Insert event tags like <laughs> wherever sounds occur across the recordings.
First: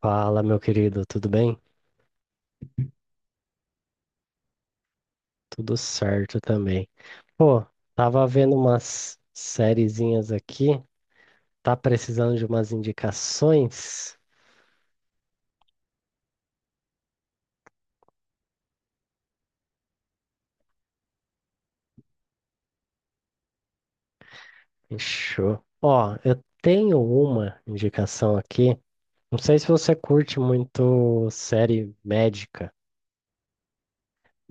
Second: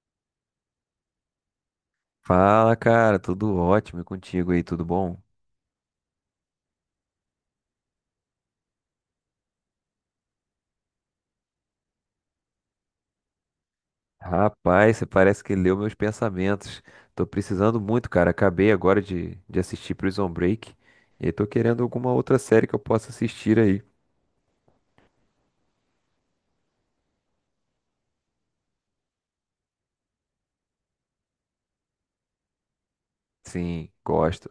Fala, meu querido, tudo bem? Fala, cara, tudo ótimo e contigo aí, tudo bom? Tudo certo também. Pô, tava vendo umas sériezinhas aqui, tá precisando de umas indicações? Rapaz, você parece que leu meus pensamentos. Tô precisando muito, cara. Acabei agora de assistir Prison Break e tô querendo alguma outra série que eu possa assistir aí. Fechou. Ó, eu tenho uma indicação aqui. Não sei se você curte muito série médica. Sim, gosto.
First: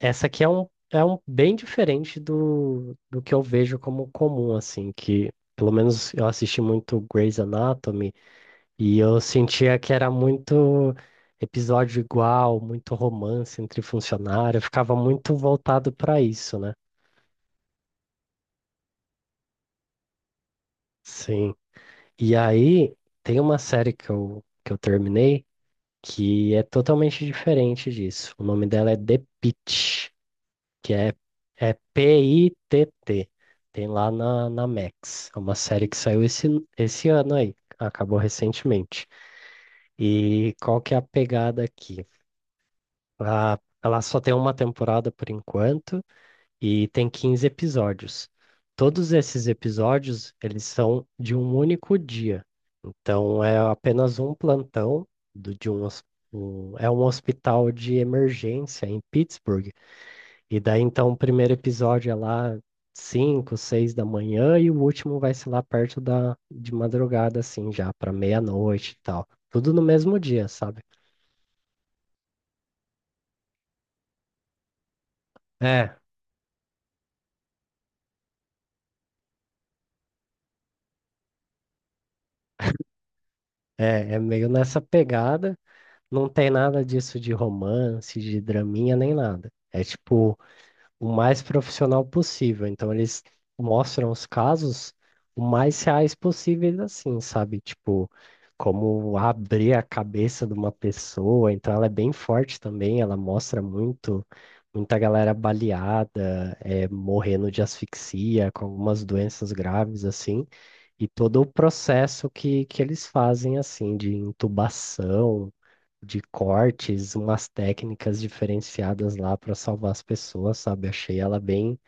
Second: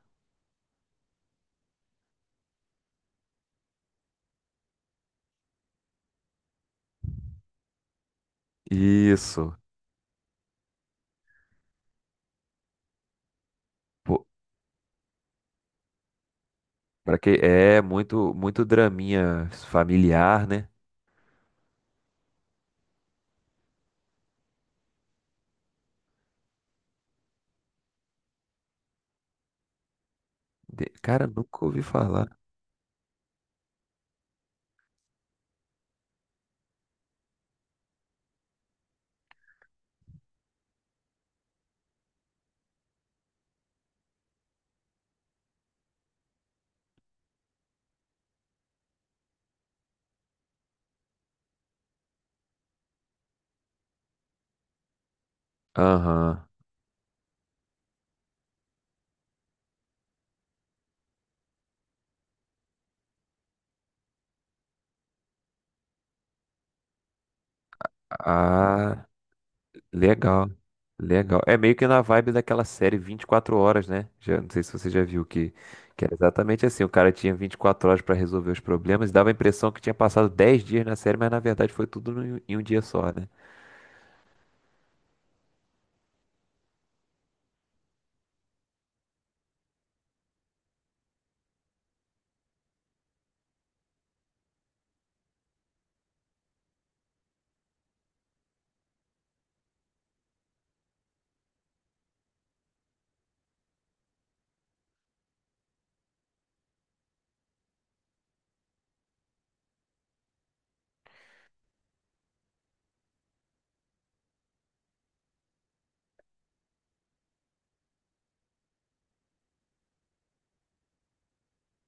Essa aqui é um bem diferente do que eu vejo como comum, assim, que pelo menos eu assisti muito Grey's Anatomy. E eu Isso. sentia que era muito episódio igual, muito romance entre Pô, funcionários, eu ficava muito voltado para isso, né? pra que é muito muito draminha familiar, né? Sim. E aí tem uma série que eu terminei que é totalmente diferente disso. O nome dela é The Pitt, que é, Cara, nunca é ouvi falar. P-I-T-T. Tem lá na, na Max. É uma série que saiu esse, esse ano aí, acabou recentemente. E qual que é a pegada aqui? Ela só tem uma temporada por enquanto e tem 15 episódios. Todos esses episódios, eles são de um único dia. Então é apenas um plantão do, de um, Aham. É um hospital de emergência em Pittsburgh. E daí então o primeiro episódio é lá 5 6 da manhã e o último vai ser lá perto da de madrugada assim já para meia-noite e Ah, tal. Tudo no mesmo dia, legal, sabe? legal. É meio que na vibe daquela série 24 horas, né? Já, não sei se você já viu que, É, que era exatamente assim. O cara tinha 24 horas pra resolver os problemas e dava a impressão que tinha passado 10 dias na série, mas na verdade foi tudo em um dia só, né? É meio nessa pegada. Não tem nada disso de romance, de draminha, nem nada. É tipo o mais profissional possível. Então eles mostram os casos o mais reais possíveis, assim, sabe? Tipo, como abrir a cabeça de uma pessoa. Então ela é bem forte também, ela mostra muito, muita galera baleada, é, morrendo de asfixia, com algumas doenças graves, assim. E todo o processo que eles fazem, assim, de intubação de cortes, umas técnicas diferenciadas lá para salvar as pessoas, sabe? Achei ela bem,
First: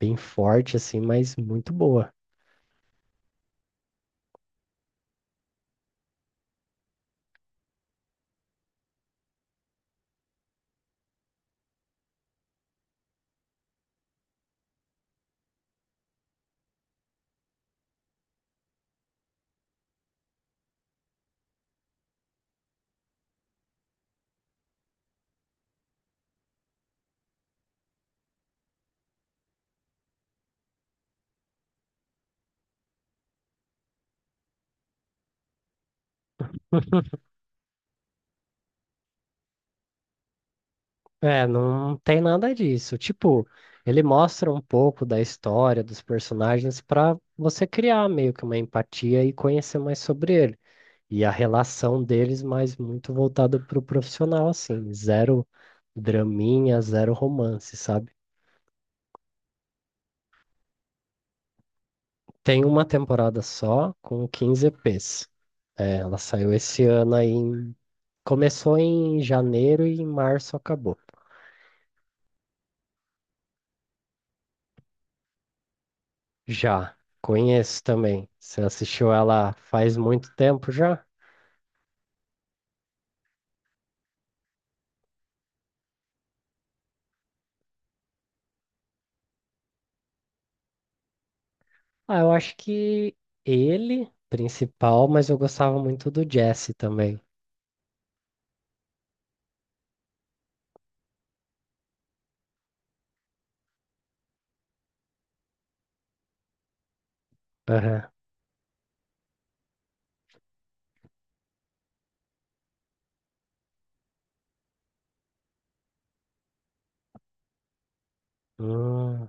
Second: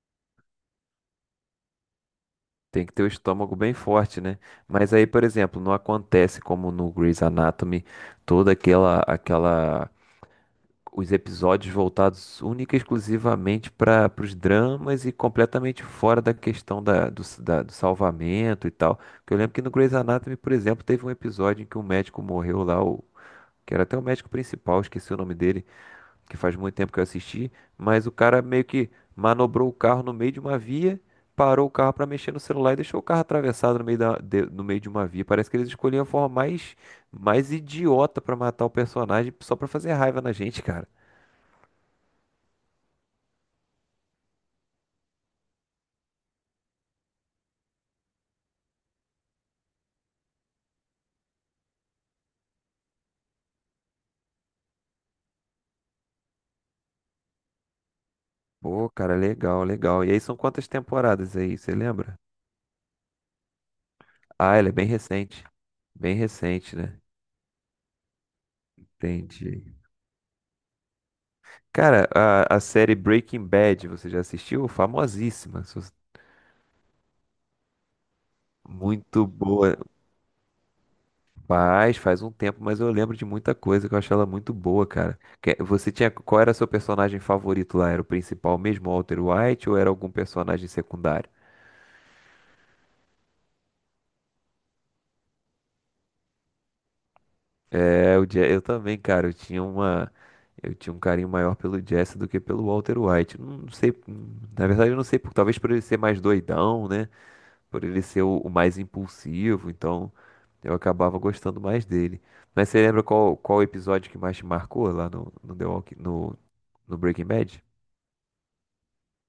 bem forte, assim, mas muito boa. Tem que ter o estômago bem forte, né? Mas aí, por exemplo, não acontece como no Grey's Anatomy, toda aquela os episódios voltados única e exclusivamente para os dramas e completamente fora da questão da, do, s- da- do salvamento e tal. Porque eu lembro que no Grey's Anatomy, por exemplo, teve um episódio em que um médico morreu lá, o, que era até o médico principal, esqueci o nome dele, que faz muito tempo que eu assisti, mas o cara meio que manobrou o carro no meio de uma via. Parou o carro para mexer no celular e deixou o carro atravessado no meio, no meio de uma via. Parece que eles escolhiam a forma mais idiota para matar o personagem só para fazer raiva na gente, cara. É, não tem nada disso. Tipo, ele mostra um pouco da história dos personagens para você criar meio que uma empatia e conhecer mais sobre ele. E a relação deles, mas muito voltado pro profissional, assim. Zero draminha, zero romance, sabe? Pô, cara, legal, legal. E aí são quantas temporadas aí, você lembra? Tem uma temporada só com Ah, 15 ela é bem EPs. recente. É, Bem ela saiu recente, esse né? ano aí. Começou em Entendi. janeiro e em março acabou. Cara, a série Breaking Bad, você já assistiu? Famosíssima. Já, conheço também. Você assistiu Muito ela boa. faz muito tempo já? Faz um tempo, mas eu lembro de muita coisa que eu achei ela muito boa, cara. Que- Você tinha, qual era seu personagem favorito lá? Era o principal mesmo, o Walter White, ou era algum personagem secundário? Ah, eu acho que ele, principal, mas eu gostava muito do Jesse também. É, o Jazz, eu também, cara, eu tinha um carinho maior pelo Jazz do que pelo Walter White. Não sei, na verdade eu não sei, talvez por ele ser mais doidão, né? Por ele Aham. ser o mais impulsivo, então eu acabava gostando mais dele. Mas você lembra qual episódio que mais te marcou lá no, no, The Walking, no Breaking Bad? Hum,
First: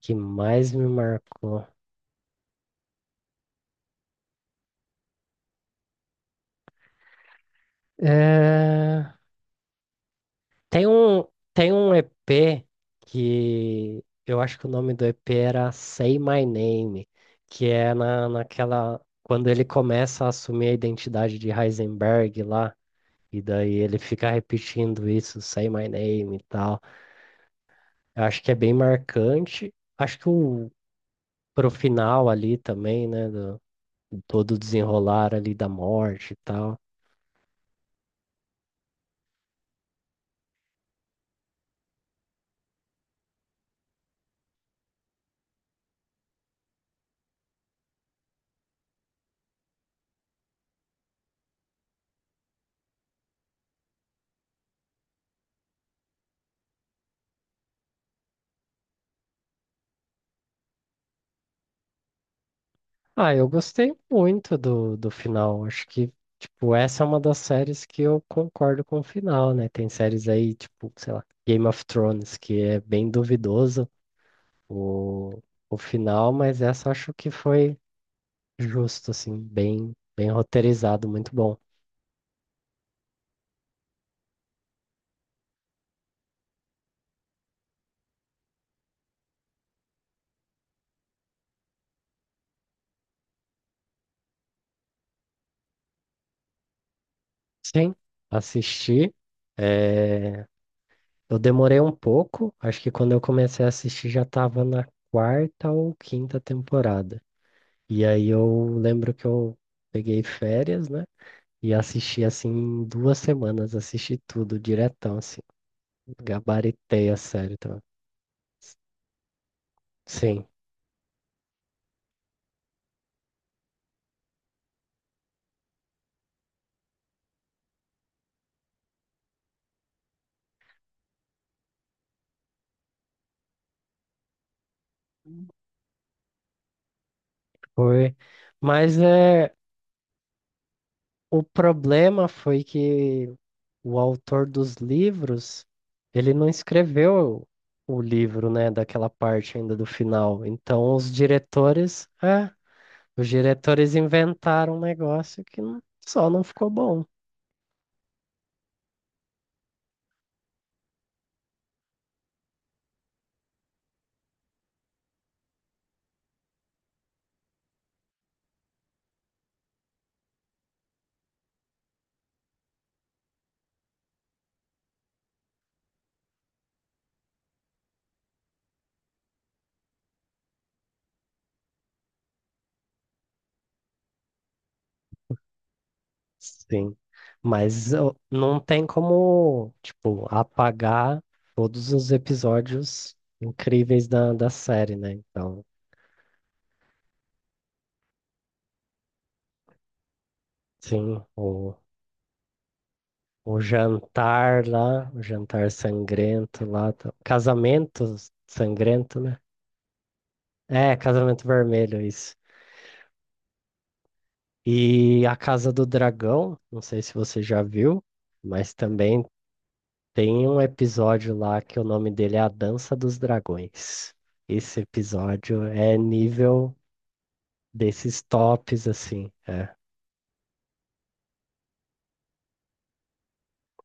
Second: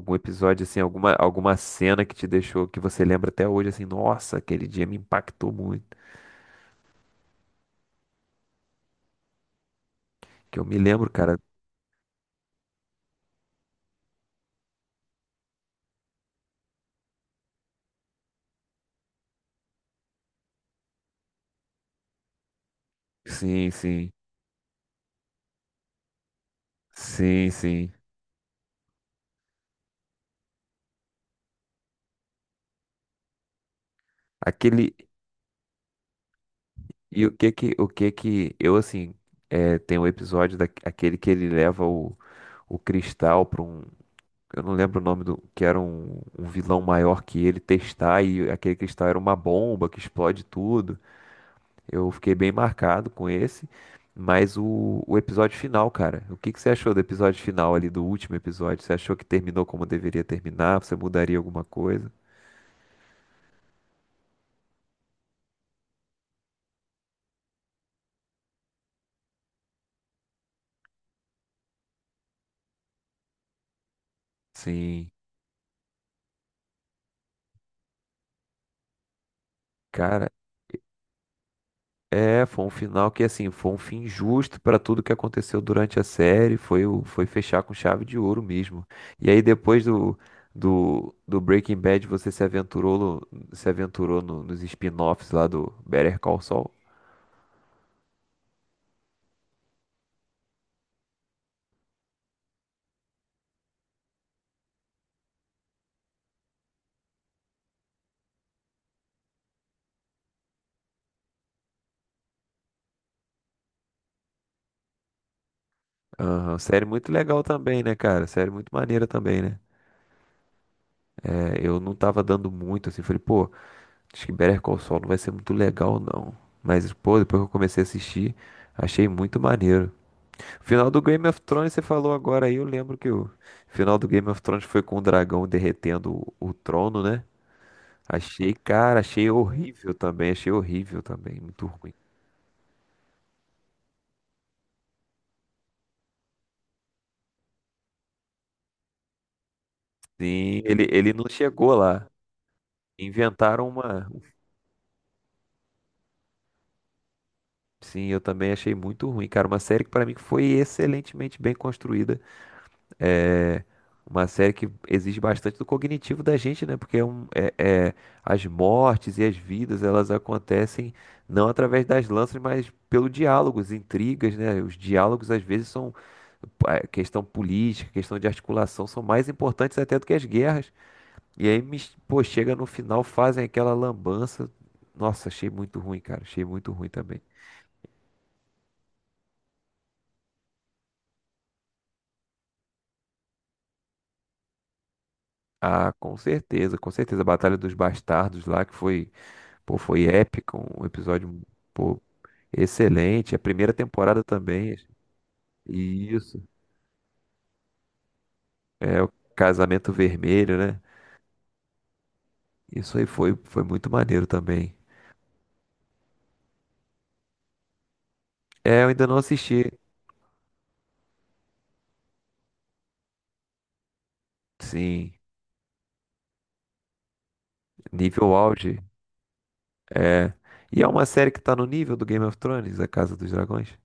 que episódio mais assim, me alguma marcou? cena que te deixou, que você lembra até hoje assim, nossa, aquele dia me impactou muito. É... Que eu me Tem lembro, um, cara. tem um EP que eu acho que o nome do EP era Say My Name, que é na, naquela. Quando ele começa a assumir a identidade de Heisenberg lá, e Sim, daí ele sim. fica repetindo isso, Say My Name e tal. Sim, sim. Eu acho que é bem marcante. Acho que o, pro final ali também, né? Do, todo o Aquele, desenrolar ali da morte e tal. e o que que, eu assim, é, tem um episódio daquele que ele leva o cristal para um, eu não lembro o nome do, que era um vilão maior que ele testar e aquele cristal era uma bomba que explode tudo. Eu fiquei bem marcado com esse, mas o episódio final, cara, o que que você achou do episódio final ali, do último episódio? Você achou que terminou como deveria terminar? Você mudaria alguma coisa? Ah, eu gostei muito do, do final. Acho que, tipo, essa é uma das séries que eu concordo com o final, né? Tem séries aí, tipo, sei lá, Game of Thrones, que é bem duvidoso Sim, o, o final, mas essa eu acho que foi justo, assim, bem, cara. bem roteirizado, muito bom. É, foi um final que, assim, foi um fim justo para tudo que aconteceu durante a série. Foi, o- foi fechar com chave de ouro mesmo. E aí, depois do, do Breaking Bad, você se aventurou, se aventurou no- nos spin-offs lá do Better Call Saul. Sim, assisti. eh, Eu demorei um pouco, acho que quando eu comecei a assistir já estava na quarta ou quinta temporada. E aí eu lembro que eu peguei férias, né? E assisti assim em duas semanas, assisti tudo diretão, assim, Aham, série gabaritei muito a legal série também. também, né, cara? Série muito maneira também, né? Sim, É, eu não tava dando muito, assim, falei, pô, acho que Better Call Saul não vai ser muito legal, não. Mas, pô, depois que eu comecei a assistir, achei muito maneiro. Final do Game of Thrones, você falou agora aí, eu lembro que o final do Game of Thrones foi com o dragão derretendo o trono, né? foi. Achei, Mas cara, é, achei horrível também, o muito ruim. problema foi que o autor dos livros, ele não escreveu o livro, né, daquela parte ainda do final. Sim, ele, Então os ele não chegou diretores, lá. é, os Inventaram diretores uma. inventaram um negócio que só não ficou bom. Sim, eu também achei muito ruim, cara. Uma série que pra mim foi excelentemente bem construída. É uma série que exige bastante do cognitivo da gente, né? Porque é- as mortes e as vidas, elas acontecem não através das lanças, mas pelo diálogos, intrigas, né? Os diálogos às vezes são a questão política, questão de articulação são mais importantes até do que as guerras. E aí, pô, chega no final, fazem aquela lambança. Nossa, achei muito ruim, cara. Achei muito ruim Sim, também. mas não tem como, tipo, apagar todos os episódios incríveis da, da série, né? Então, Ah, com certeza, com certeza. A Batalha dos Bastardos lá, que foi pô, foi épico, um sim, episódio, pô, excelente. A o primeira temporada jantar também. lá, o jantar E isso. sangrento lá, casamento É o sangrento, né? Casamento Vermelho, né? É, casamento vermelho, isso. Isso aí foi, foi muito maneiro também. E a Casa do Dragão, não sei se você já viu, mas É, eu ainda não também assisti. tem um episódio lá que o nome dele é A Dança dos Dragões. Esse Sim, episódio é nível desses nível auge. tops, assim. É. É. E é uma série que tá no nível do Game of Thrones, A Casa dos Dragões?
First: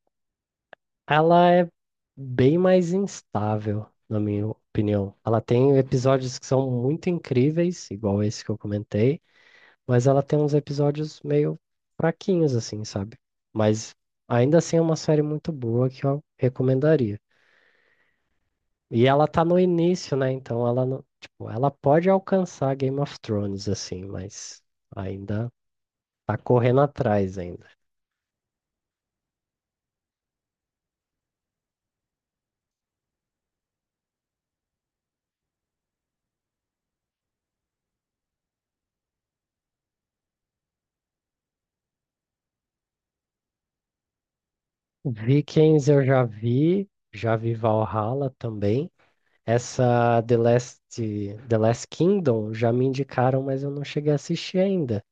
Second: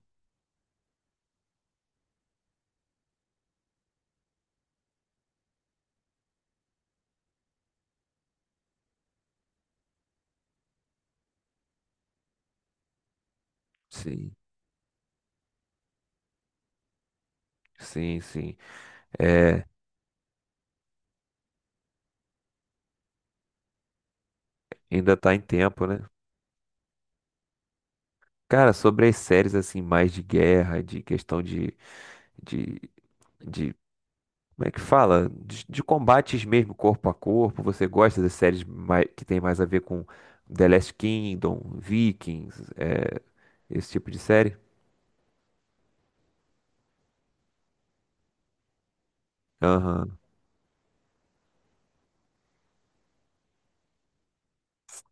Ela é bem mais instável, na minha opinião. Ela tem episódios que são muito incríveis, igual esse que eu comentei, mas ela tem uns episódios meio fraquinhos, assim, sabe? Mas Sim, ainda assim é uma série muito boa que eu recomendaria. sim, sim. E ela tá no É, início, né? Então ela não, tipo, ela pode alcançar Game of Thrones assim, mas ainda tá em ainda tempo, né? tá correndo atrás ainda. Cara, sobre as séries assim, mais de guerra, de questão de, de como é que fala? De combates mesmo, corpo a corpo. Você gosta das séries que tem mais a ver com The Last Kingdom, Vikings, é, esse tipo de série? Vikings eu já vi Valhalla também. Aham. Essa The Last, The Last Kingdom já me indicaram, mas eu não cheguei a assistir ainda.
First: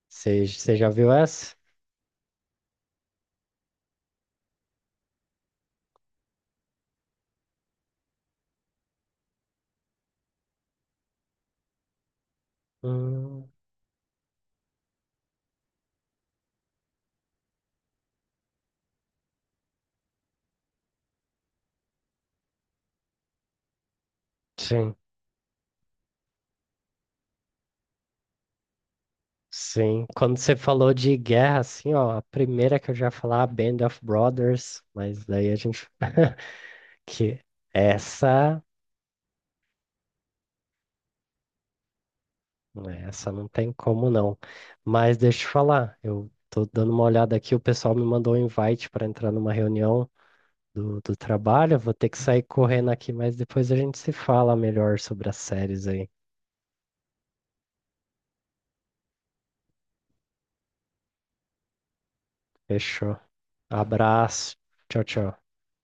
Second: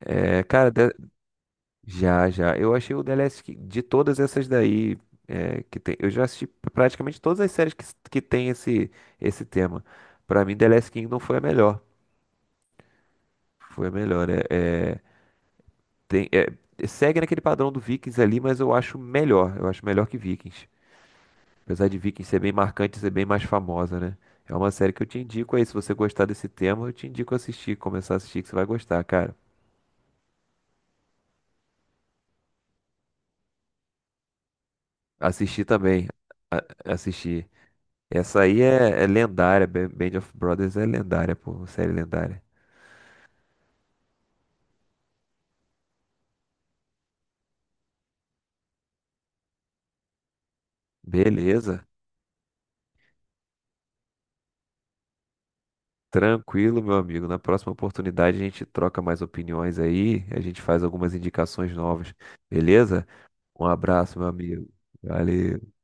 É, Você cara, já viu essa? já, já. Eu achei o de todas essas daí que tem. Eu já assisti praticamente todas as séries que tem esse tema. Pra mim, The Last Kingdom foi a melhor. Hum, Foi a melhor, né? É, tem, é, segue naquele padrão do Vikings ali, mas eu acho melhor. Eu acho melhor que Vikings. Apesar de Vikings ser bem marcante, ser bem mais famosa, né? É uma série sim, que eu te indico aí. Se você gostar desse tema, eu te indico assistir, começar a assistir, que você vai gostar, cara. sim. Quando você falou de guerra, assim, ó, a primeira que eu já ia falar, Band of Brothers, mas daí a Assisti gente também. <laughs> A que assistir. Essa aí essa, é, é lendária. Ba- Band of Brothers é lendária, pô. Série lendária. né, essa não tem como não. Mas deixa eu te falar, eu tô dando uma olhada aqui, o pessoal me mandou um invite para entrar numa reunião do, do trabalho, eu Beleza. vou ter que sair correndo aqui, mas depois a gente se fala melhor sobre as séries aí. Tranquilo, meu amigo. Na próxima oportunidade a gente troca mais opiniões aí. A gente faz algumas indicações novas. Beleza? Fechou. Um abraço, meu Abraço. amigo. Tchau, tchau. Valeu.